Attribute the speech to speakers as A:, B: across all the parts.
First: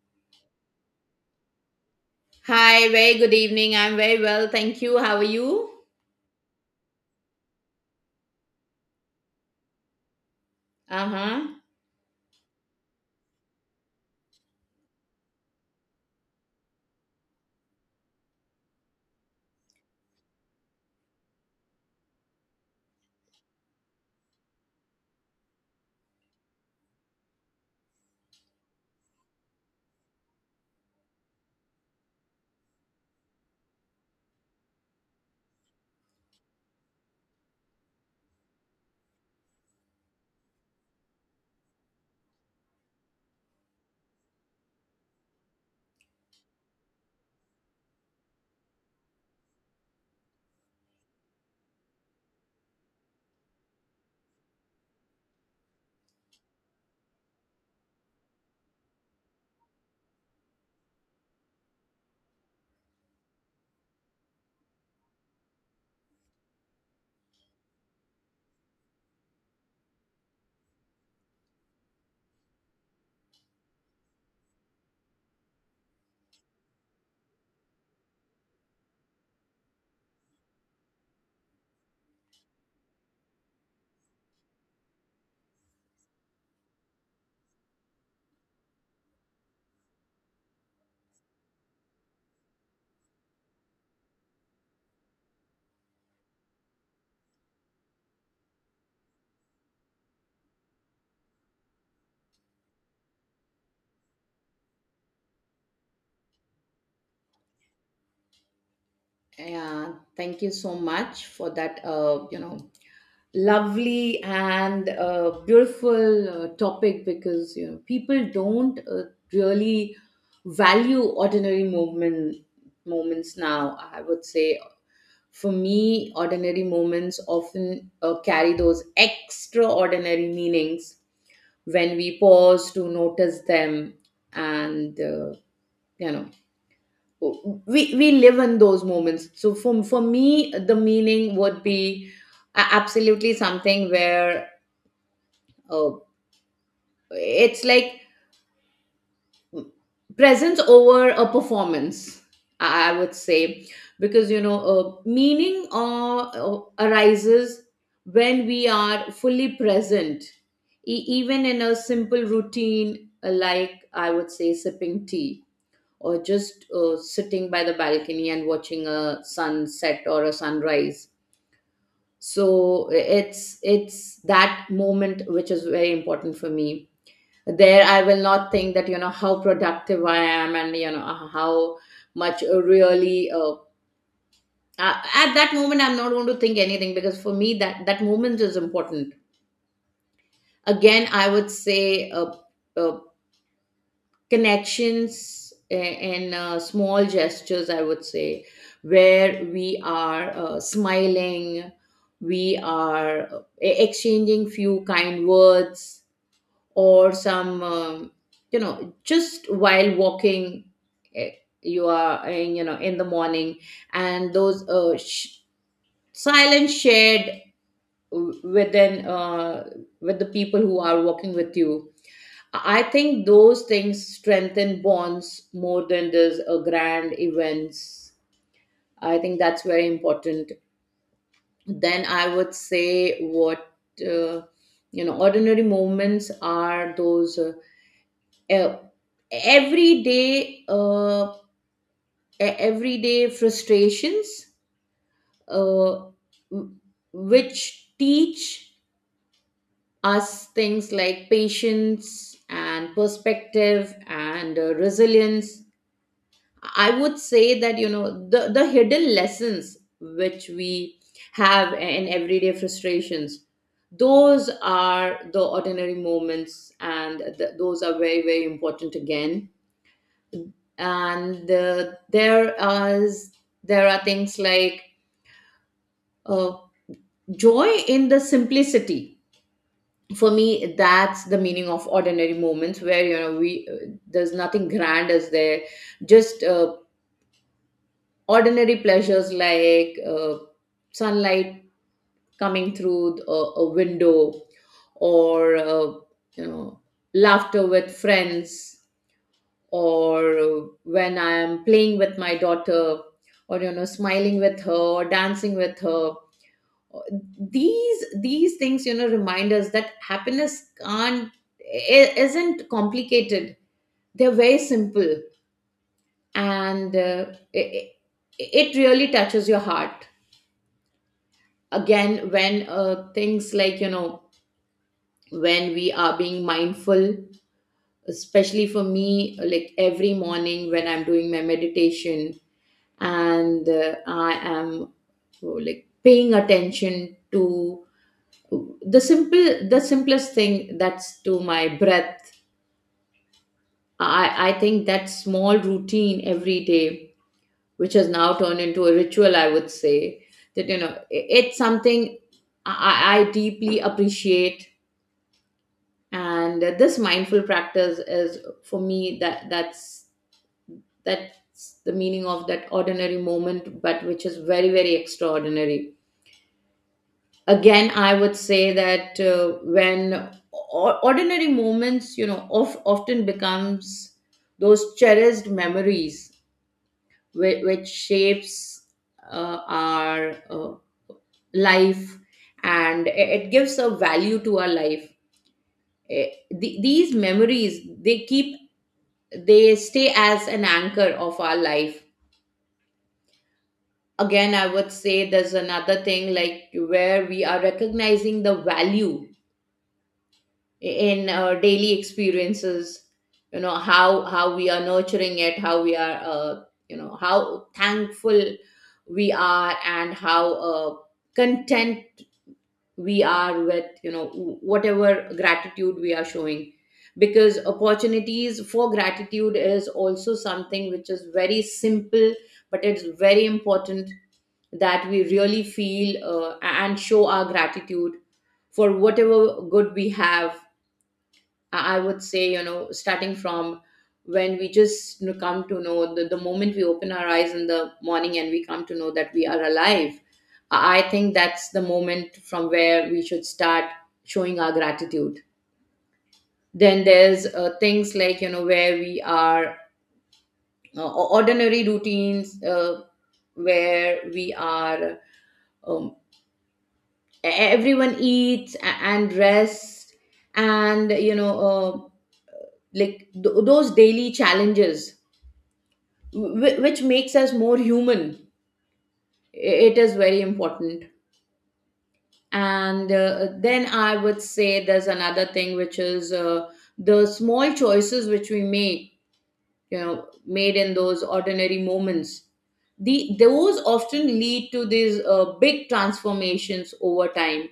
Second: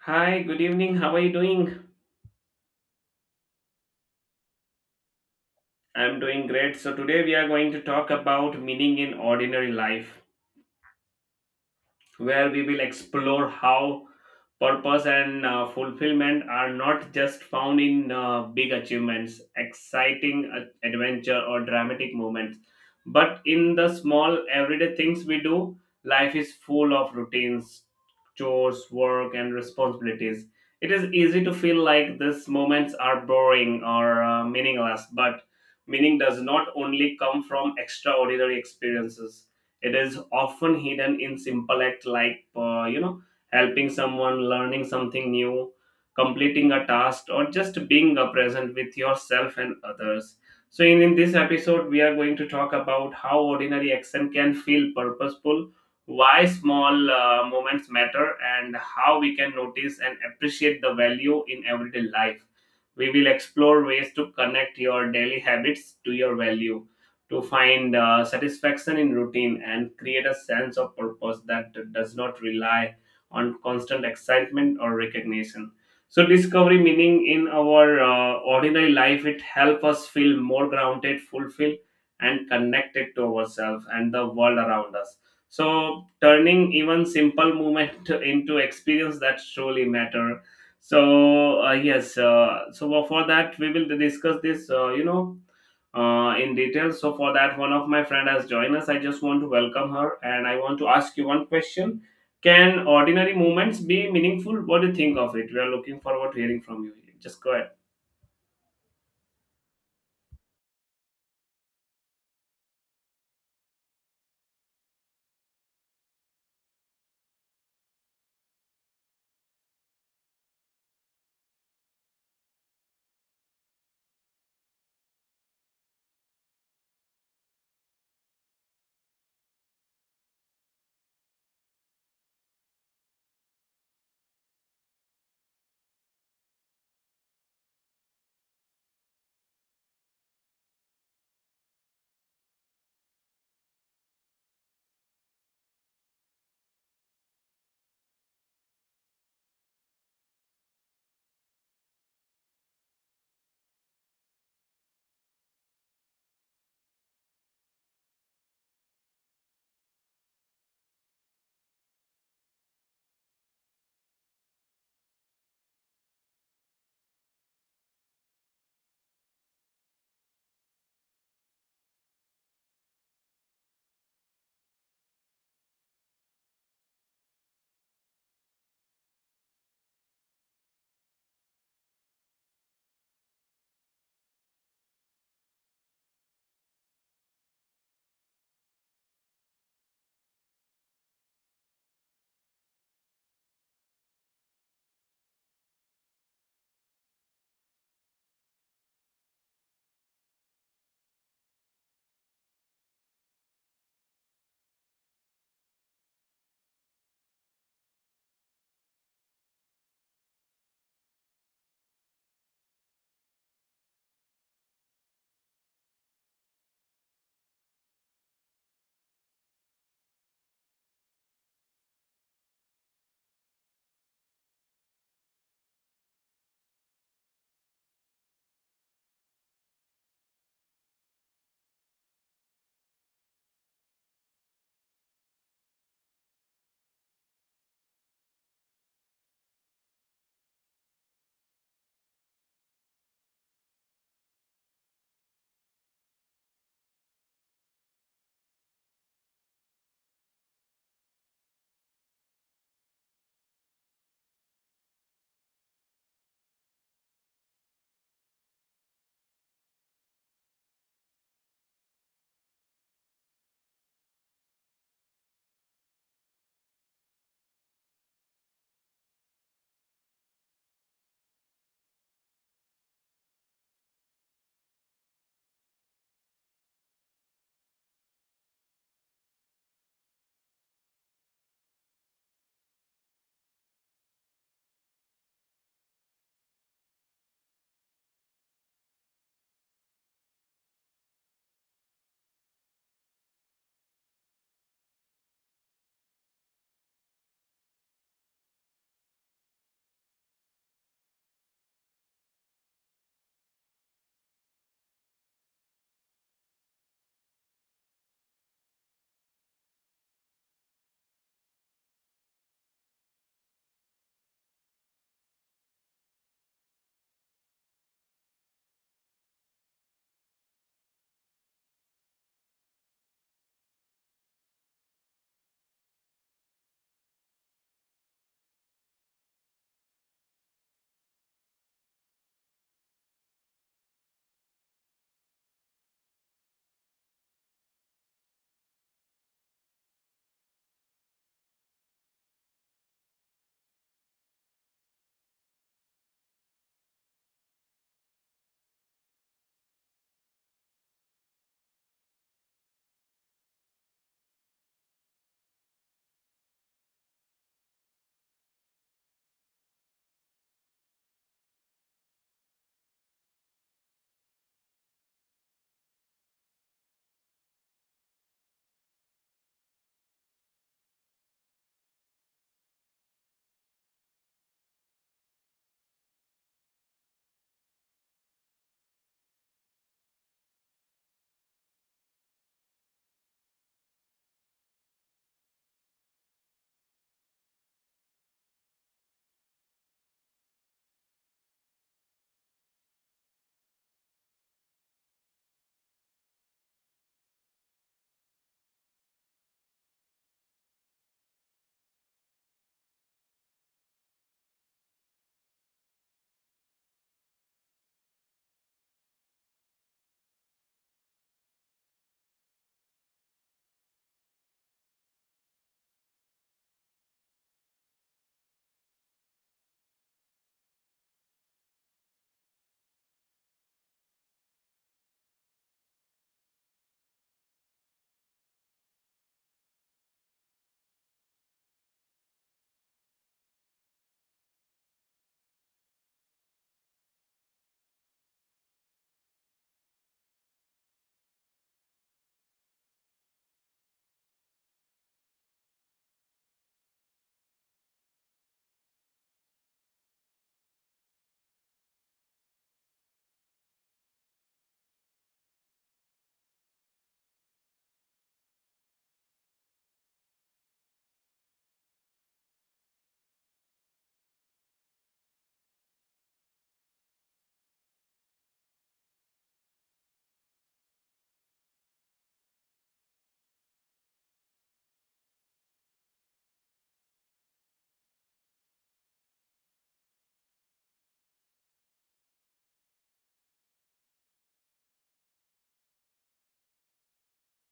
A: Hi, good evening. How are you doing?
B: Hi, very good evening. I'm very well. Thank you. How are you?
A: I'm doing great. Today we are going to talk about meaning in ordinary life.
B: Uh huh.
A: Where we will explore how purpose and fulfillment are not just found in big achievements, exciting adventure, or dramatic moments, but in the small everyday things we do. Life is full of routines, chores, work, and responsibilities. It is easy to feel like these moments are boring or meaningless, but meaning does not only come from extraordinary experiences it Is often hidden in simple acts like, helping someone, learning something new, completing a task, or just being present with yourself and others. So, in this episode, we are going to talk about how ordinary action can feel purposeful, why small moments matter, and how we can notice and appreciate the value in everyday life. We will explore ways to connect your daily habits to your value to find satisfaction in routine and create a sense of purpose that does not rely on constant excitement or recognition. So, discovery meaning in our ordinary life, it helps us feel more grounded, fulfilled, and connected to ourselves and the world around us. So, turning even simple movement into experience that truly matter. So for that, we will discuss this, in detail. So for that, one of my friend has joined us. I just want to welcome her, and I want to ask you one question: Can ordinary moments be meaningful? What do you think of it? We are looking forward to hearing from you. Just go ahead.
B: Yeah, thank you so much for that, you know, lovely and beautiful topic because, you know, people don't really value moments now. I would say for me, ordinary moments often carry those extraordinary meanings when we pause to notice them and you know, we live in those moments. So for me the meaning would be absolutely something where, uh, it's like presence over a performance, I would say, because you know, meaning uh, arises when we are fully present, even in a simple routine, like I would say sipping tea or just sitting by the balcony and watching a sunset or a sunrise. So it's that moment which is very important for me. There I will not think that, you know, how productive I am, and you know how much at that moment I'm not going to think anything, because for me that moment is important. Again I would say, uh, connections and small gestures, I would say, where we are smiling, we are exchanging few kind words, or some you know, just while walking, eh, you are in, you know, in the morning, and those silent shared, within, with the people who are walking with you. I think those things strengthen bonds more than does a grand events. I think that's very important. Then I would say what, uh, you know, ordinary moments are those e- everyday uh, everyday frustrations, uh, w- which teach us things like patience and perspective and resilience. I would say that, you know, the hidden lessons which we have in everyday frustrations, those are the ordinary moments, and those are very very important again. And is there are things like uh, joy in the simplicity. For me that's the meaning of ordinary moments, where, you know, we there's nothing grand as there, just ordinary pleasures like sunlight coming through a window, or you know, laughter with friends, or when I am playing with my daughter, or you know, smiling with her or dancing with her. These things, you know, remind us that happiness can't I- isn't complicated. They're very simple, and it, it really touches your heart. Again, when things like, you know, when we are being mindful, especially for me, like every morning when I'm doing my meditation, and I am, oh, like paying attention to the simplest thing, that's to my breath. I think that small routine every day, which has now turned into a ritual, I would say, that you know, it's something I deeply appreciate. And this mindful practice is for me that's the meaning of that ordinary moment, but which is very very extraordinary. Again I would say that, when ordinary moments, you know of, often becomes those cherished memories, which shapes our life, and it gives a value to our life. Eh, these memories, they keep, they stay as an anchor of our life. Again, I would say there's another thing, like where we are recognizing the value in our daily experiences. You know, how we are nurturing it, how we are, you know, how thankful we are, and how content we are with, you know, whatever gratitude we are showing. Because opportunities for gratitude is also something which is very simple, but it's very important that we really feel and show our gratitude for whatever good we have. I would say, you know, starting from when we just, you know, come to know the moment we open our eyes in the morning and we come to know that we are alive, I think that's the moment from where we should start showing our gratitude. Then there's things like, you know, where we are ordinary routines, where we are, um, everyone eats and rests, and, you know, like those daily challenges which makes us more human. I- it is very important. And then I would say there's another thing which is the small choices which we make, you know, made in those ordinary moments. The those often lead to these big transformations over time,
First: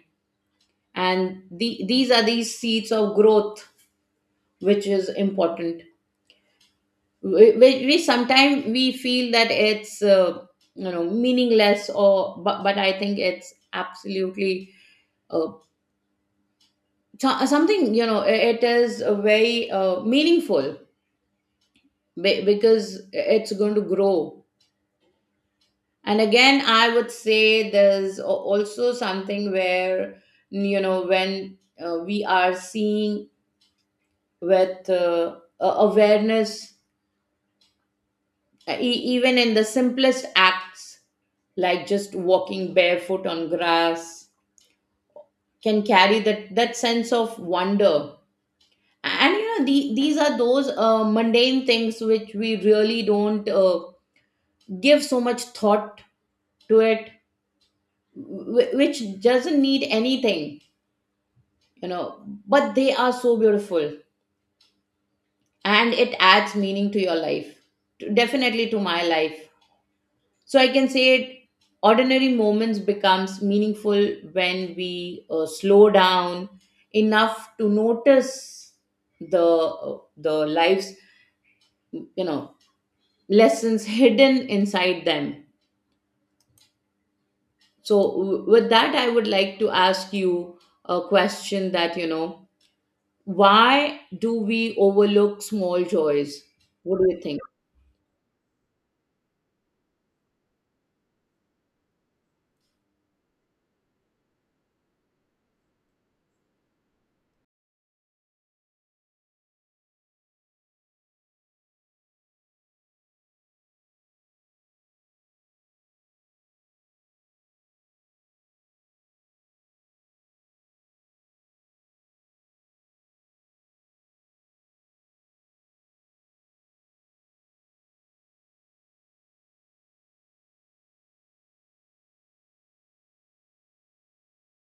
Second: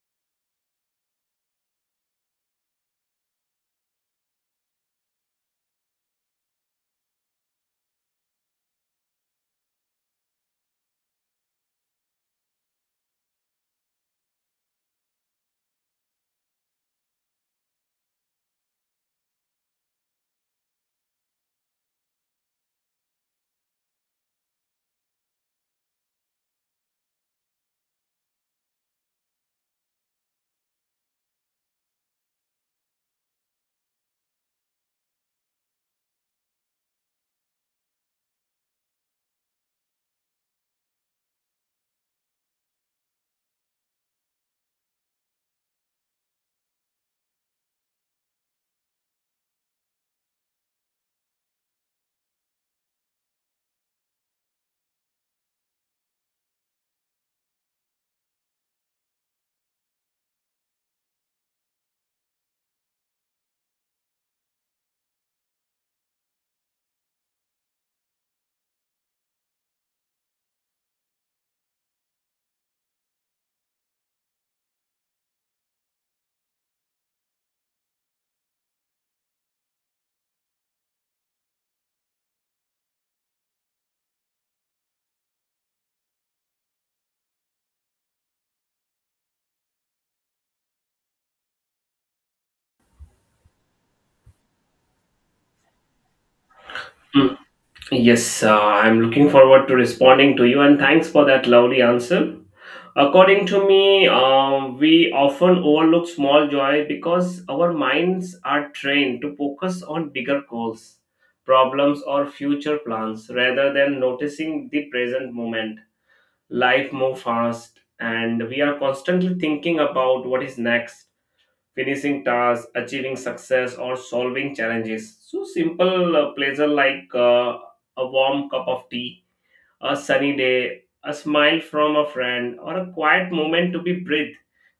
B: and these are these seeds of growth which is important. We sometimes we feel that it's you know, meaningless or, but I think it's absolutely uh, something, you know, it is a very meaningful, because it's going to grow. And again I would say there's also something where, you know, when we are seeing with awareness. Even in the simplest acts, like just walking barefoot on grass, can carry that, that sense of wonder. And you know, these are those mundane things which we really don't give so much thought to it, which doesn't need anything, you know, but they are so beautiful, and it adds meaning to your life, definitely to my life. So I can say it, ordinary moments becomes meaningful when we slow down enough to notice the the lives, you know, lessons hidden inside them. So with that, I would like to ask you a question, that you know, why do we overlook small joys? What do you think?
A: Yes, I'm looking forward to responding to you, and thanks for that lovely answer. According to me, we often overlook small joy because our minds are trained to focus on bigger goals, problems, or future plans rather than noticing the present moment. Life moves fast, and we are constantly thinking about what is next finishing tasks, achieving success, or solving challenges. So simple pleasure like a warm cup of tea, a sunny day, a smile from a friend, or a quiet moment to be breathed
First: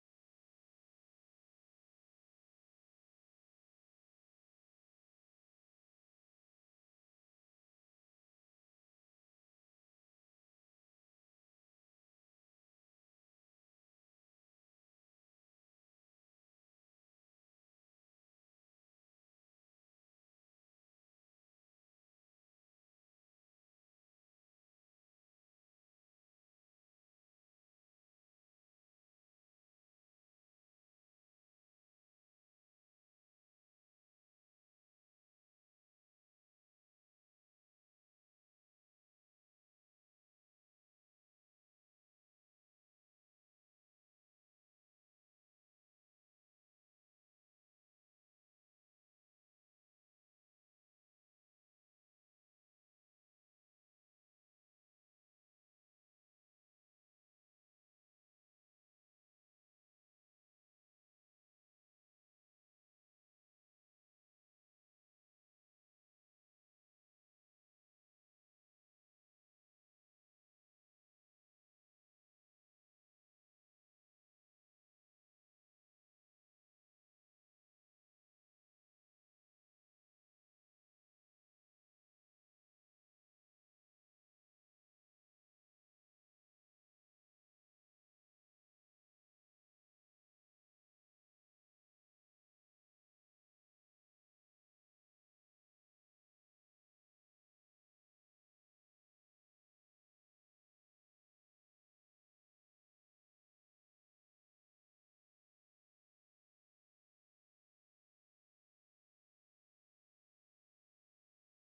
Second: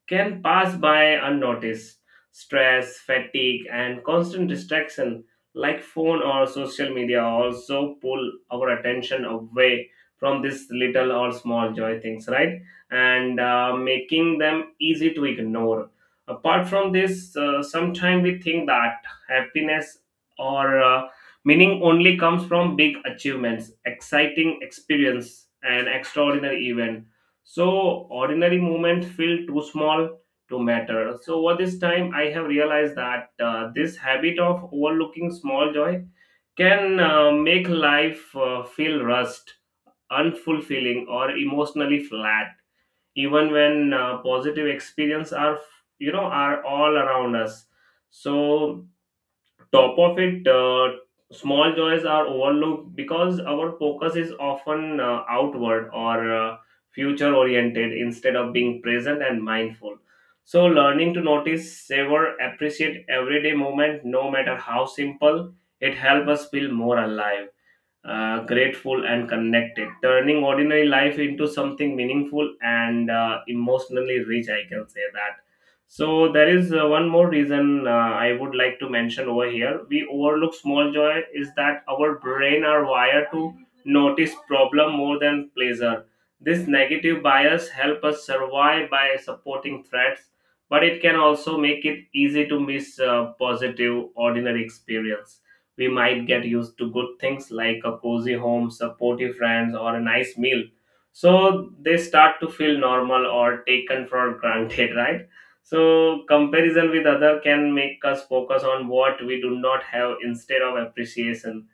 A: can pass by unnoticed. Stress, fatigue, and constant distraction like phone or social media also pull our attention away from these little or small joy things, right? And making them easy to ignore. Apart from this, sometimes we think that happiness or meaning only comes from big achievements, exciting experience, and extraordinary event. So ordinary moments feel too small to matter. So over this time, I have realized that this habit of overlooking small joy can make life feel rushed, unfulfilling, or emotionally flat, even when positive experience are, are all around us. So top of it, small joys are overlooked because our focus is often outward or future oriented instead of being present and mindful. So, learning to notice, savor, appreciate everyday moment, no matter how simple, it helps us feel more alive, grateful and connected, turning ordinary life into something meaningful and emotionally rich. I can say that. So there is one more reason I would like to mention over here. We overlook small joy is that our brain are wired to notice problem more than pleasure. This negative bias help us survive by supporting threats, but it can also make it easy to miss positive ordinary experience. We might get used to good things like a cozy home, supportive friends, or a nice meal. So they start to feel normal or taken for granted, right? So comparison with other can make us focus on what we do not have instead of appreciation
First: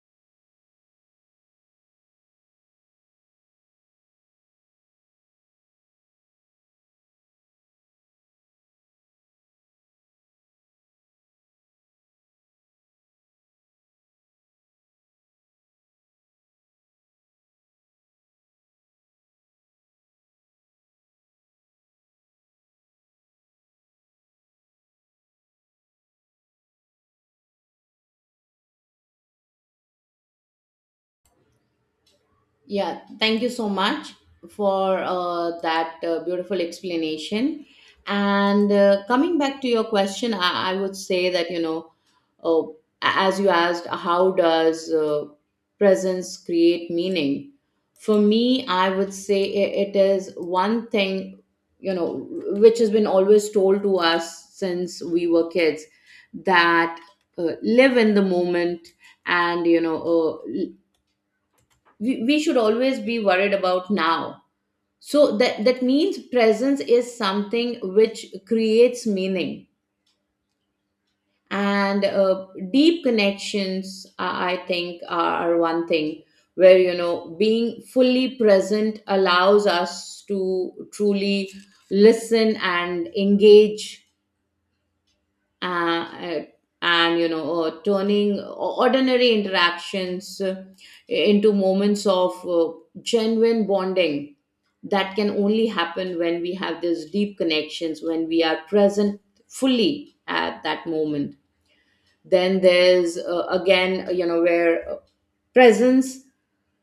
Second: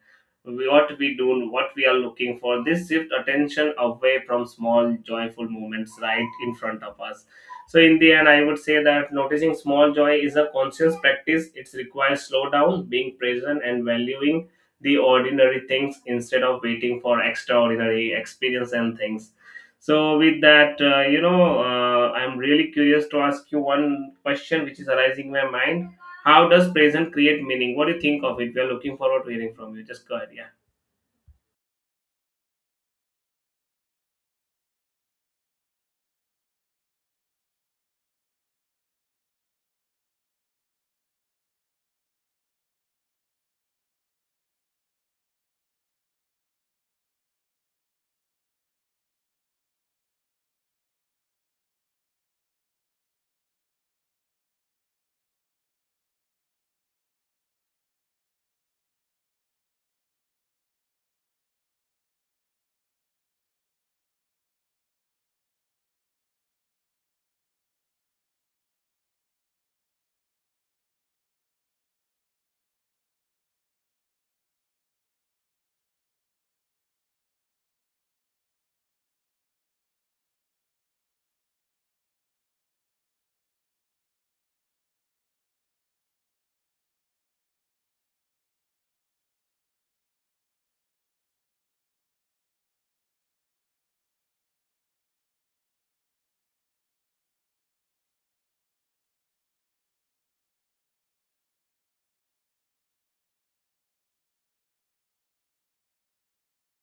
A: we ought to be doing what we are looking for. This shift attention away from small joyful moments right in front of us. So in the end, I would say that noticing small joy is a conscious practice. It requires slow down, being present, and valuing the ordinary things instead of waiting for extraordinary experience and things. So with that, I'm really curious to ask you one question which is arising in my mind. How does present create meaning? What do you think of it? We are looking forward to hearing from you. Just go ahead. Yeah.
B: Yeah, thank you so much for that beautiful explanation. And coming back to your question, I would say that, you know, uh, as you asked, how does presence create meaning? For me, I would say it is one thing, you know, which has been always told to us since we were kids, that live in the moment, and, you know, uh, we should always be worried about now. So that, that means presence is something which creates meaning. And deep connections, I think, are one thing where, you know, being fully present allows us to truly listen and engage, uh, uh, and you know, turning ordinary interactions into moments of genuine bonding. That can only happen when we have these deep connections, when we are present fully at that moment. Then there's again, you know, where presence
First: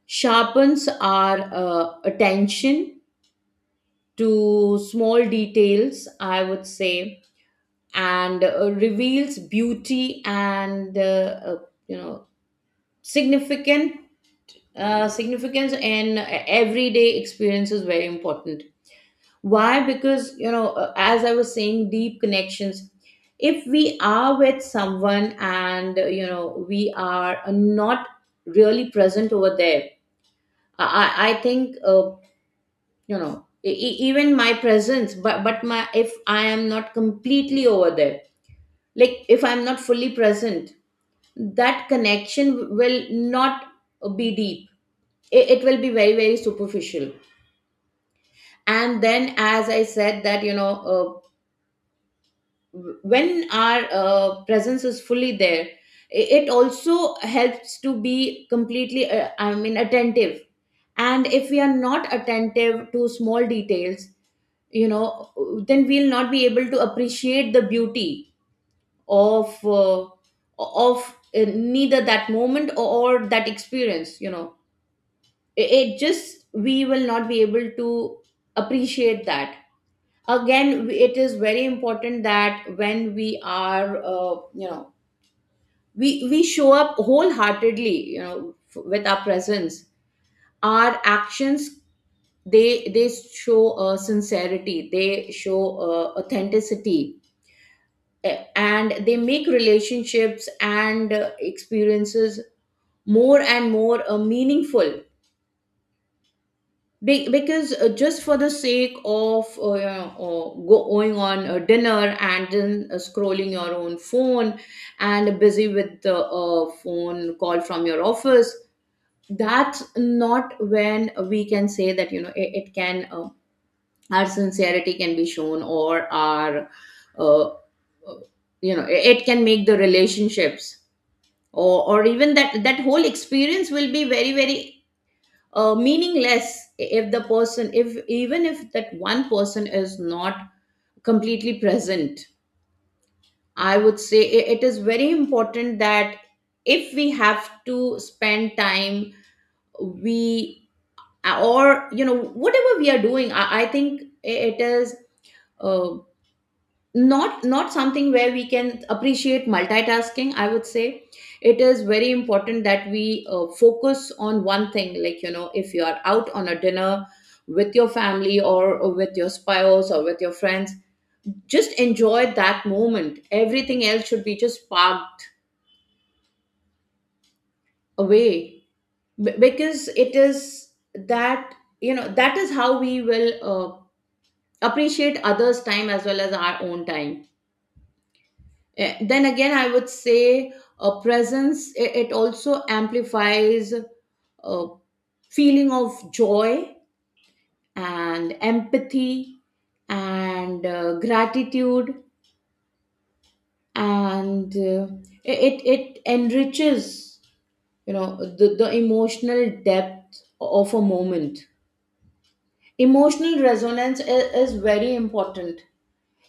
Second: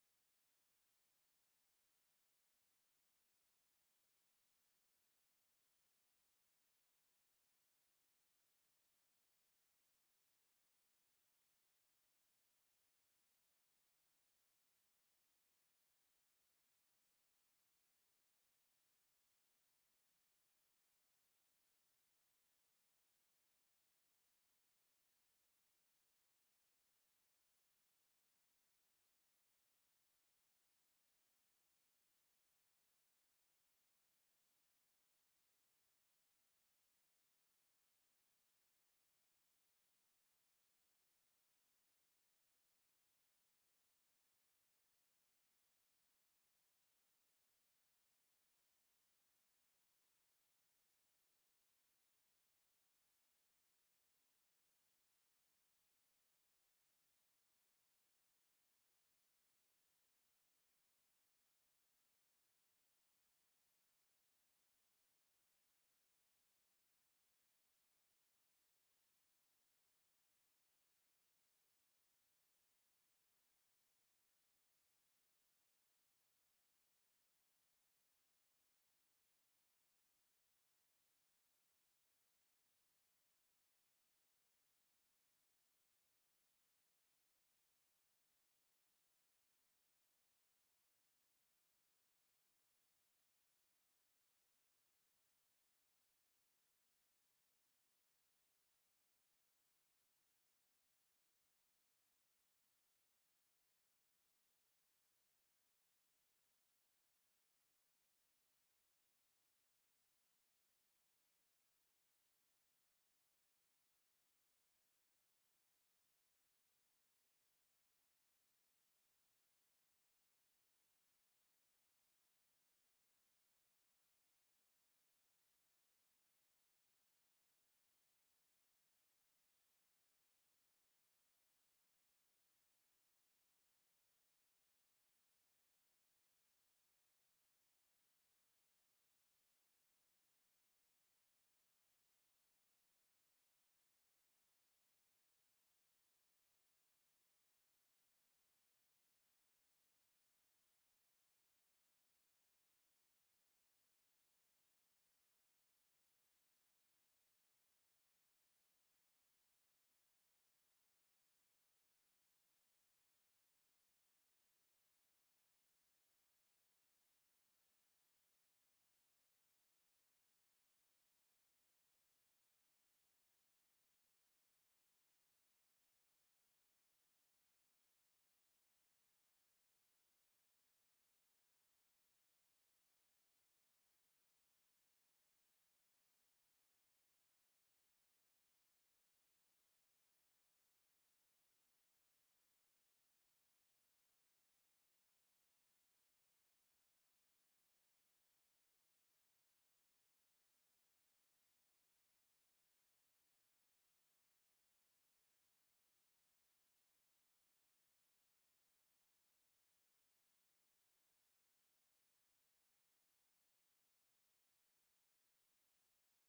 B: sharpens our attention to small details, I would say, and reveals beauty and uh, you know, significant, significance in everyday experience is very important. Why? Because you know as I was saying, deep connections, if we are with someone and, you know, we are not really present over there, I think, you know, even my presence, but my, if I am not completely over there, like if I'm not fully present, that connection will not be deep. It will be very very superficial. And then, as I said, that you know, when our presence is fully there, it also helps to be completely I mean attentive. And if we are not attentive to small details, you know, then we'll not be able to appreciate the beauty of of neither that moment, or that experience, you know. It just, we will not be able to appreciate that. Again, it is very important that when we are you know, we show up wholeheartedly, you know, with our presence, our actions, they they show sincerity, they show authenticity. Eh, and they make relationships and experiences more and more meaningful. Because just for the sake of you know, going on a dinner and then scrolling your own phone, and busy with the phone call from your office, that's not when we can say that, you know, it can our sincerity can be shown, or our, uh, uh, you know, it can make the relationships, or even that, that whole experience will be very very meaningless if the person, if even if that one person is not completely present. I would say it is very important that if we have to spend time, we, or you know, whatever we are doing, I think it is uh, not, not something where we can appreciate multitasking, I would say. It is very important that we focus on one thing, like you know, if you are out on a dinner with your family or with your spouse or with your friends, just enjoy that moment, everything else should be just parked away. Because it is that, you know, that is how we will appreciate others time as well as our own time. Then again, I would say a presence, it also amplifies a feeling of joy and empathy and gratitude, and it enriches the emotional depth of a moment. Emotional resonance is very important.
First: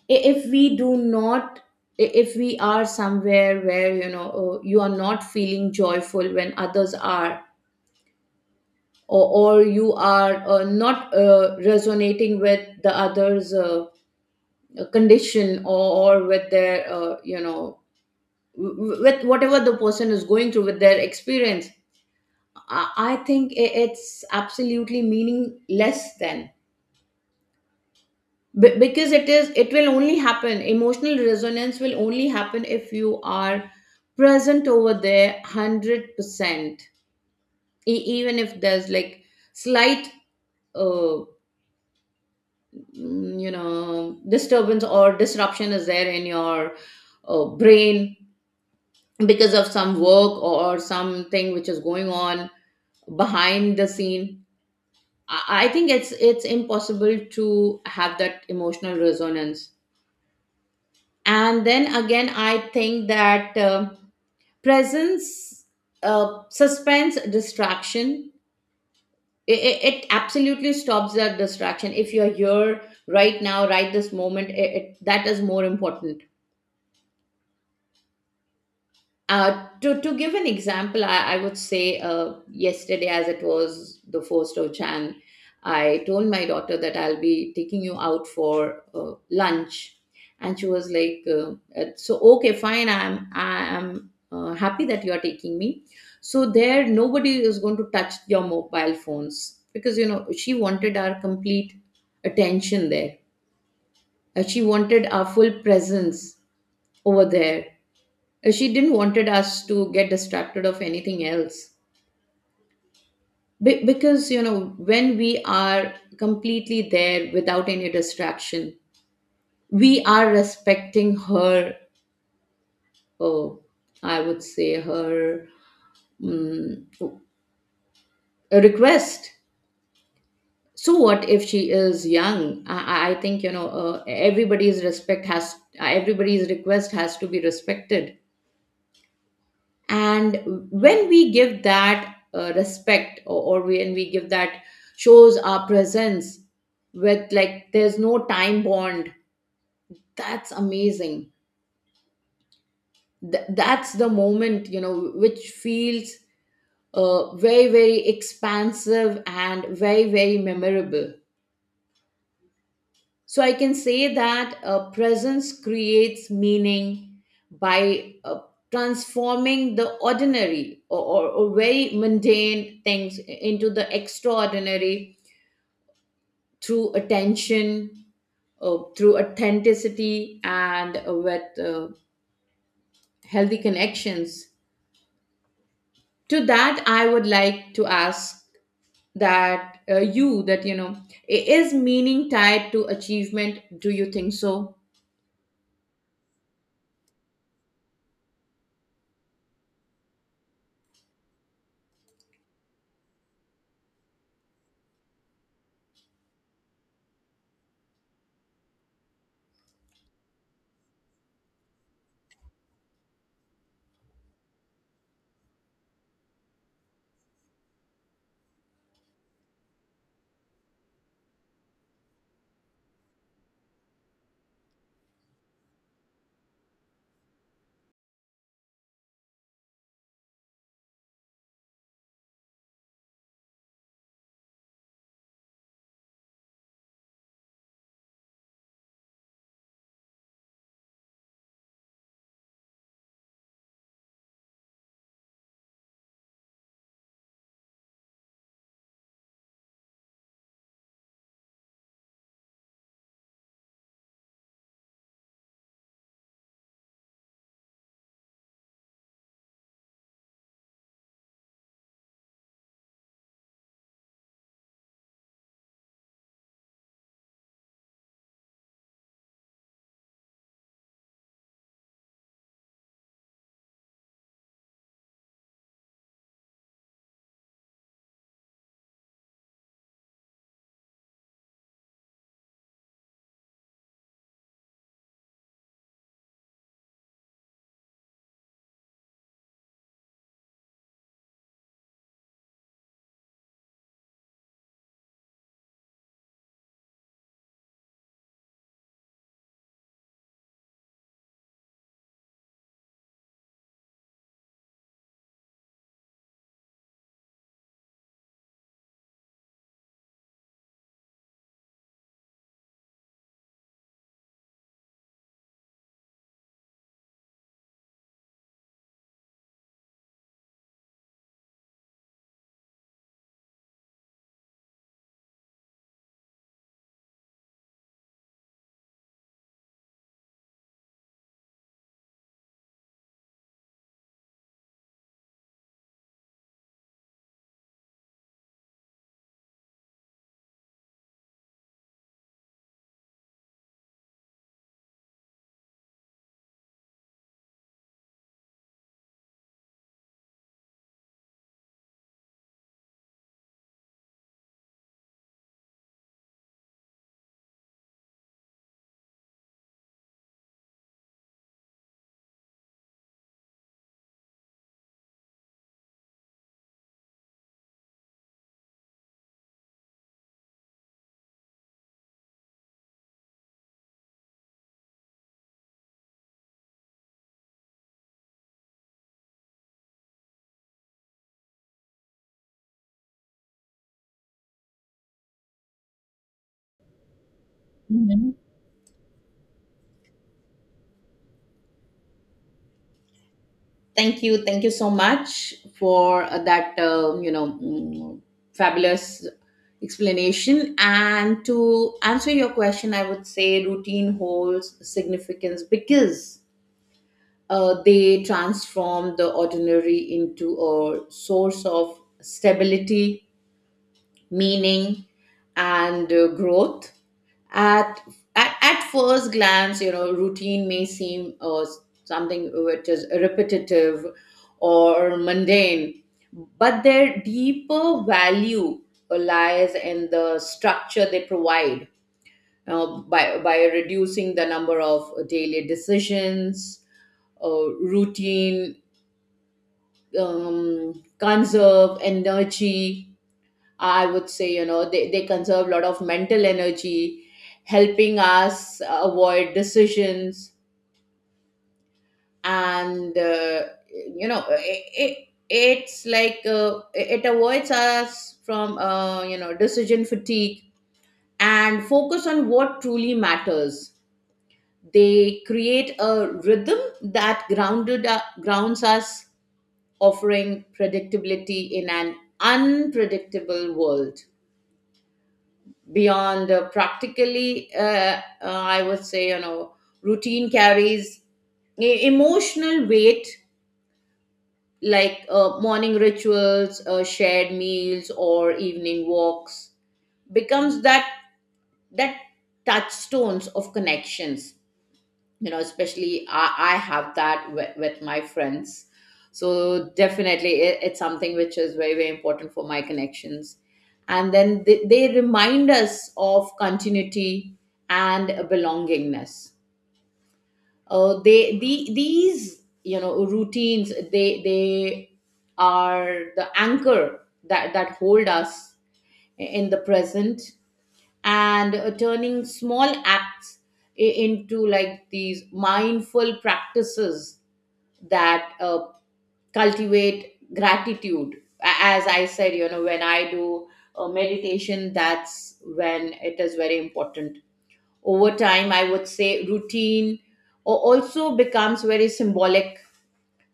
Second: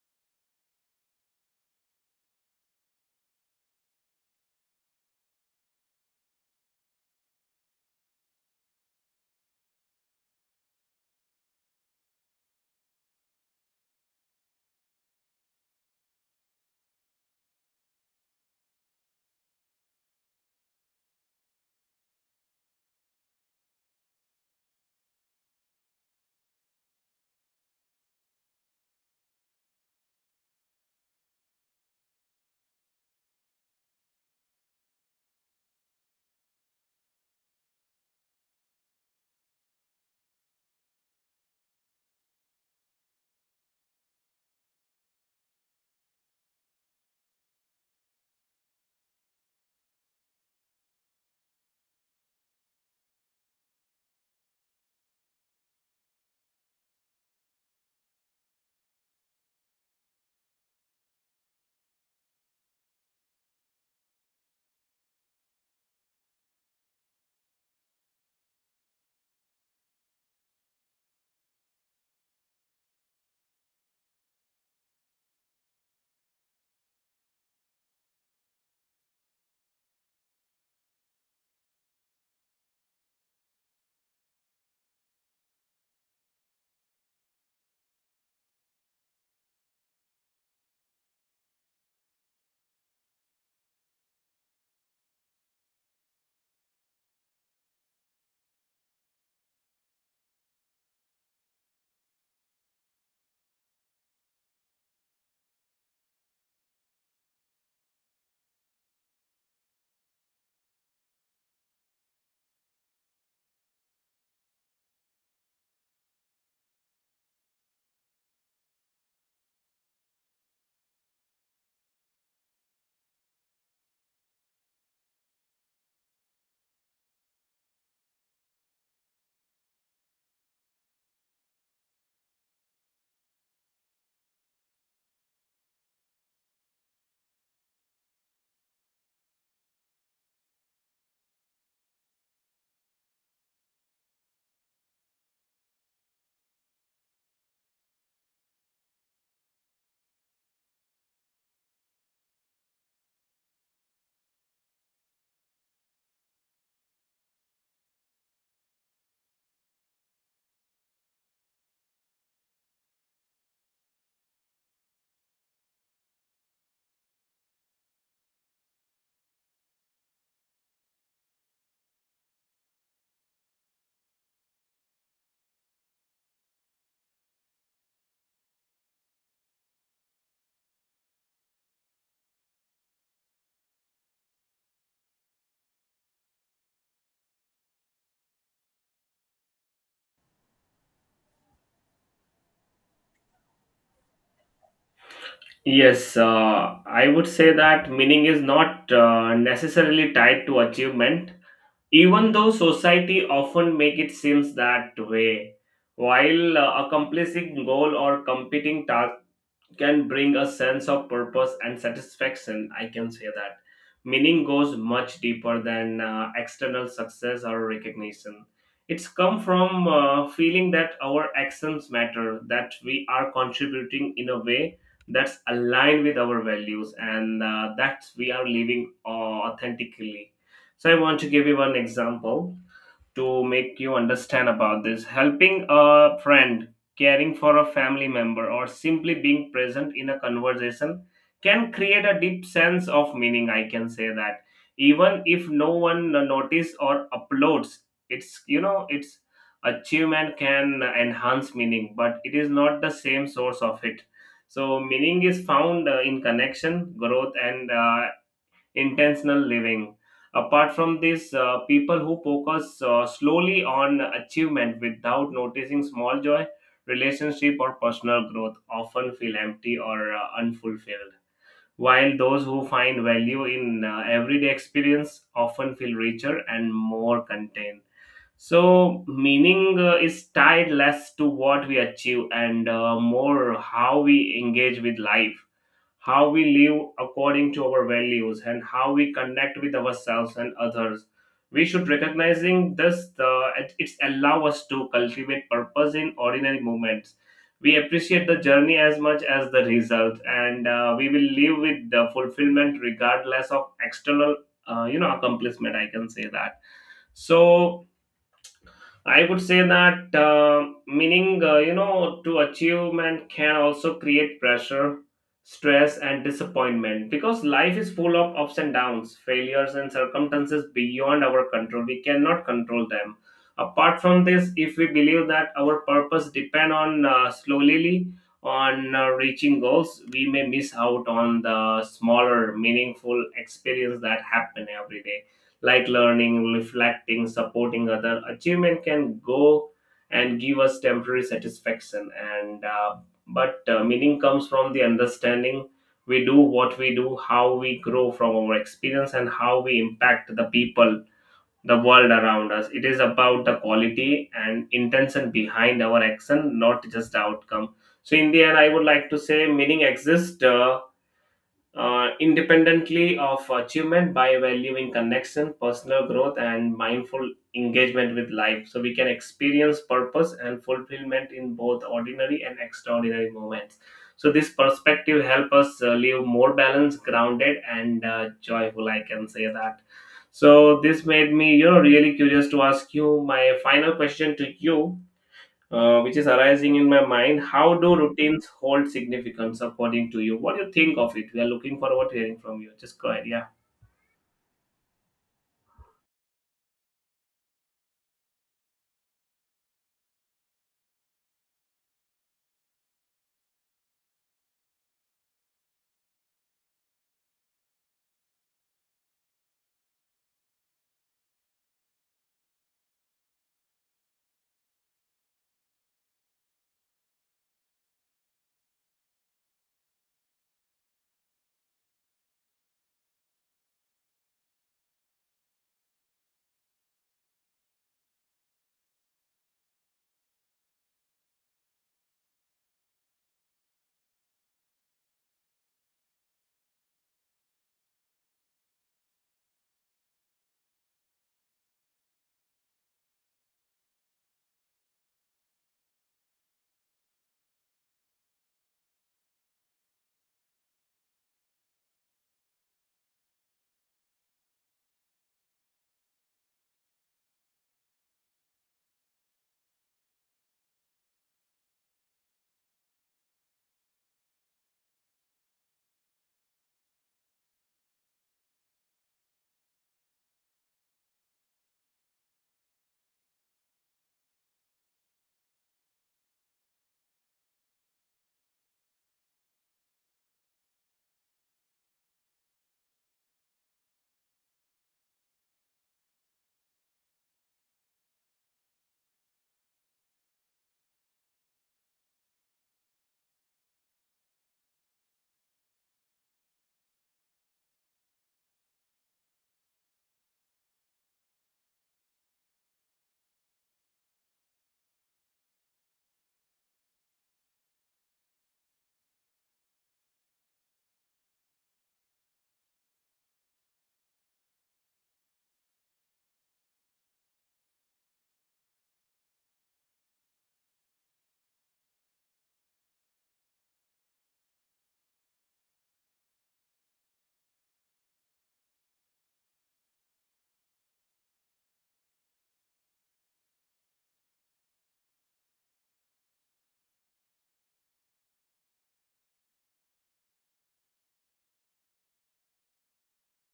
B: If we do not, if we are somewhere where you are not feeling joyful when others are, or you are not resonating with the others, condition, or with their with whatever the person is going through, with their experience, I think it's absolutely meaningless then. Because it is it will only happen, emotional resonance will only happen if you are present over there 100%. E- Even if there's like slight uh, disturbance or disruption is there in your brain because of some work or something which is going on behind the scene, I think it's impossible to have that emotional resonance. And then again, I think that presence, suspense, distraction, it, it, absolutely stops that distraction. If you're here right now, right this moment, that is more important. To give an example, I would say yesterday, as it was the 1st of Jan, I told my daughter that I'll be taking you out for lunch. And she was like, so okay, fine. I'm happy that you're taking me. So there, nobody is going to touch your mobile phones because, she wanted our complete attention there. She wanted our full presence over there. She didn't wanted us to get distracted of anything else. Because when we are completely there without any distraction, we are respecting her. Oh, I would say her mm, request. So what if she is young? I think everybody's respect has everybody's request has to be respected. And when we give that respect, or when we give that, shows our presence with, like, there's no time bond, that's amazing. That's the moment, which feels very, very expansive and very, very memorable. So I can say that presence creates meaning by transforming the ordinary, or very mundane things, into the extraordinary through attention, through authenticity, and with healthy connections. To that, I would like to ask that is meaning tied to achievement, do you think so?
A: Yes, I would say that meaning is not necessarily tied to achievement, even though society often make it seems that way. While accomplishing goal or competing task can bring a sense of purpose and satisfaction. I can say that. Meaning goes much deeper than external success or recognition. It's come from feeling that our actions matter, that we are contributing in a way that's aligned with our values, and that we are living authentically. So, I want to give you one example to make you understand about this: helping a friend, caring for a family member, or simply being present in a conversation can create a deep sense of meaning. I can say that, even if no one notices or uploads it's, it's achievement can enhance meaning, but it is not the same source of it. So meaning is found in connection, growth, and intentional living. Apart from this, people who focus slowly on achievement without noticing small joy, relationship, or personal growth often feel empty or unfulfilled. While those who find value in everyday experience often feel richer and more content. So, meaning is tied less to what we achieve and more how we engage with life, how we live according to our values, and how we connect with ourselves and others. We should recognizing it's allow us to cultivate purpose in ordinary moments. We appreciate the journey as much as the result, and we will live with the fulfillment regardless of external, accomplishment. I can say that. So I would say that meaning, to achievement can also create pressure, stress, and disappointment because life is full of ups and downs, failures, and circumstances beyond our control. We cannot control them. Apart from this, if we believe that our purpose depend on slowly on reaching goals, we may miss out on the smaller, meaningful experience that happen every day, like learning, reflecting, supporting other achievement can go and give us temporary satisfaction, and but meaning comes from the understanding. We do what we do, how we grow from our experience, and how we impact the people, the world around us. It is about the quality and intention behind our action, not just the outcome. So in the end, I would like to say meaning exists independently of achievement by valuing connection, personal growth, and mindful engagement with life. So we can experience purpose and fulfillment in both ordinary and extraordinary moments. So this perspective help us live more balanced, grounded, and joyful. I can say that. So this made me, really curious to ask you my final question to you, which is arising in my mind. How do
B: Mhm.
A: routines hold significance according to you? What do you think of it? We are looking forward to hearing from you. Just go ahead. Yeah.
B: Thank you. Thank you so much for that, fabulous explanation. And to answer your question, I would say routine holds significance because they transform the ordinary into a source of stability, meaning, and growth. at, at first glance, routine may seem something which is repetitive or mundane, but their deeper value lies in the structure they provide. By reducing the number of daily decisions, routine, um, conserve energy. I would say, they conserve a lot of mental energy, helping us avoid decisions. And, you know, it, it, it's like, it avoids us from, decision fatigue, and focus on what truly matters. They create a rhythm that grounded grounds us, offering predictability in an unpredictable world. Beyond practically, I would say, routine carries emotional weight, like morning rituals, shared meals, or evening walks, becomes that that touchstones of connections. Especially, I have that with my friends. So definitely it's something which is very, very important for my connections. And then they remind us of continuity and belongingness. These, routines, they are the anchor that hold us in the present, and turning small acts into, like, these mindful practices that cultivate gratitude. As I said, when I do meditation, that's when it is very important. Over time, I would say routine or also becomes very symbolic.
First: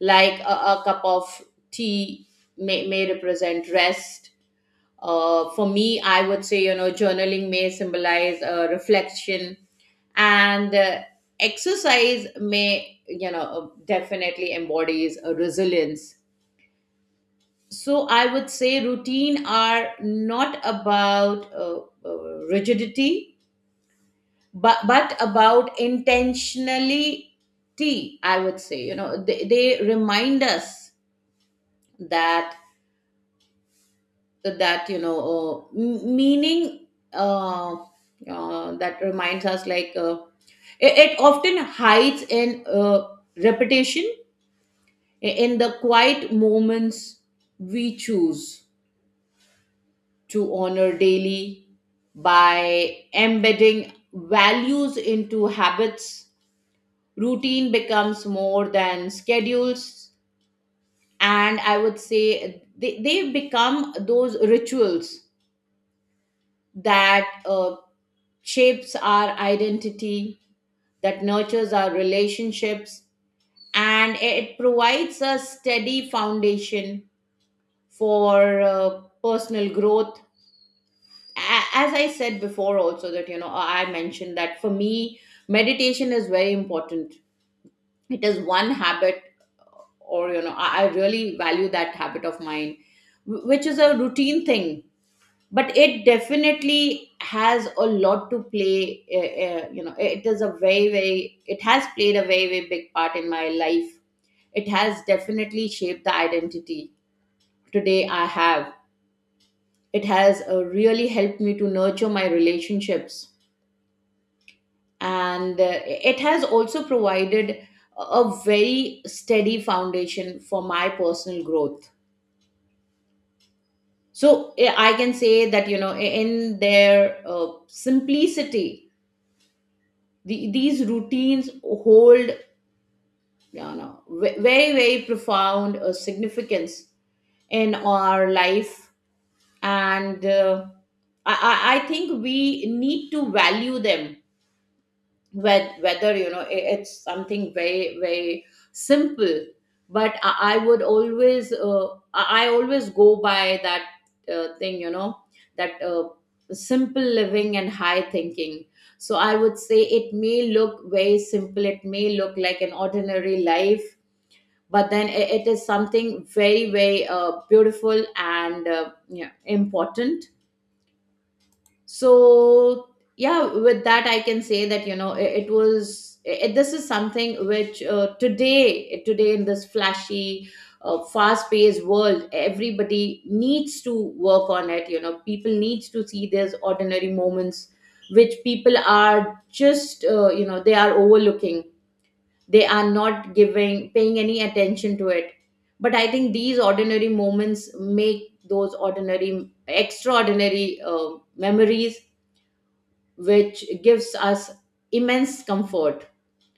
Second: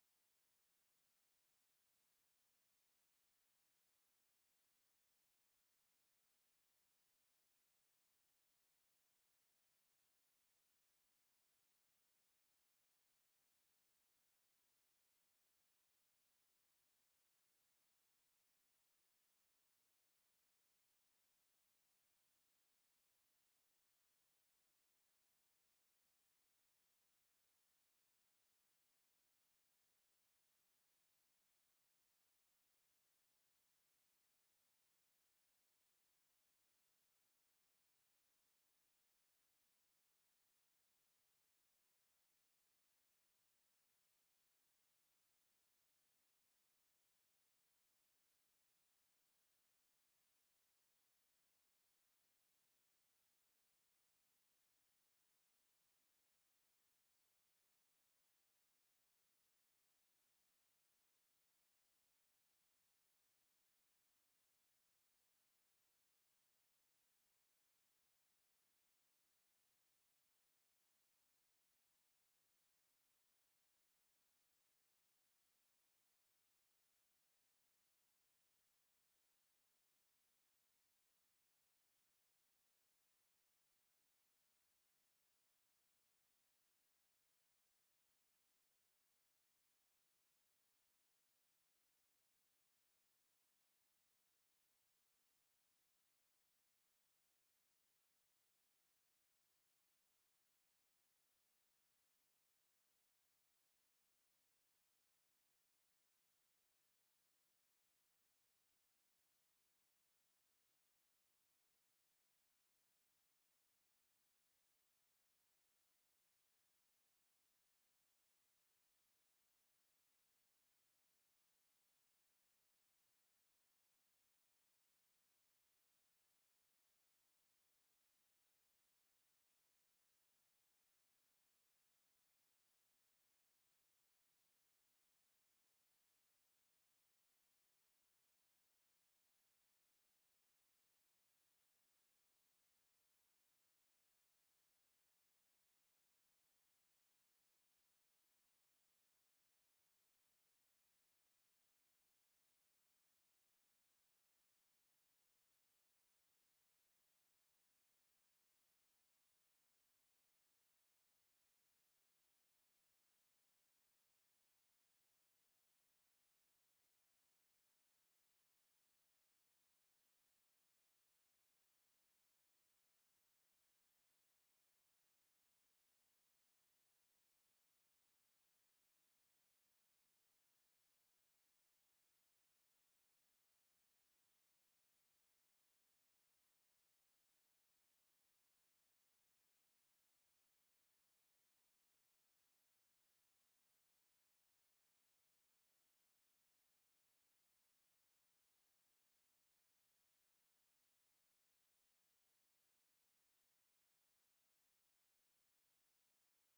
B: Like a cup of tea may represent rest. For me, I would say, journaling may symbolize reflection, and exercise may, definitely embodies a resilience. So I would say routine are not about rigidity, but about intentionality, I would say. They remind us that, so that, meaning, uh, that reminds us, like, it often hides in repetition, in the quiet moments we choose to honor daily. By embedding values into habits, routine becomes more than schedules, and I would say they become those rituals that shapes our identity, that nurtures our relationships, and it provides a steady foundation for personal growth. As I said before, also, that I mentioned that for me, meditation is very important. It is one habit, or I really value that habit of mine, which is a routine thing, but it definitely has a lot to play. It is a very, very, it has played a very, very big part in my life. It has definitely shaped the identity today I have. It has really helped me to nurture my relationships, and it has also provided a very steady foundation for my personal growth. So, I can say that, in their uh, simplicity, these routines hold, very, very profound significance in our life. And I think we need to value them, whether it's something very, very simple. But I would always, I always go by that thing, that, simple living and high thinking. So I would say it may look very simple, it may look like an ordinary life, but then it is something very, very beautiful and yeah, important. So, yeah, with that I can say that, this is something which, today in this flashy fast paced world, everybody needs to work on it. People needs to see these ordinary moments which people are just, they are overlooking, they are not giving, paying any attention to it. But I think these ordinary moments make those ordinary extraordinary memories which gives us immense comfort.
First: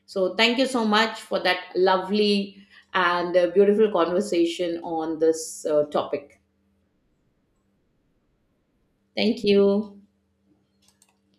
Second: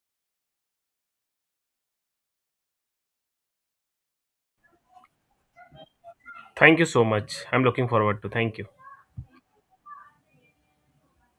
B: So, thank you so much for that lovely and beautiful conversation on this topic.
A: Thank you so much. I'm looking forward to. Thank you.
B: Thank you.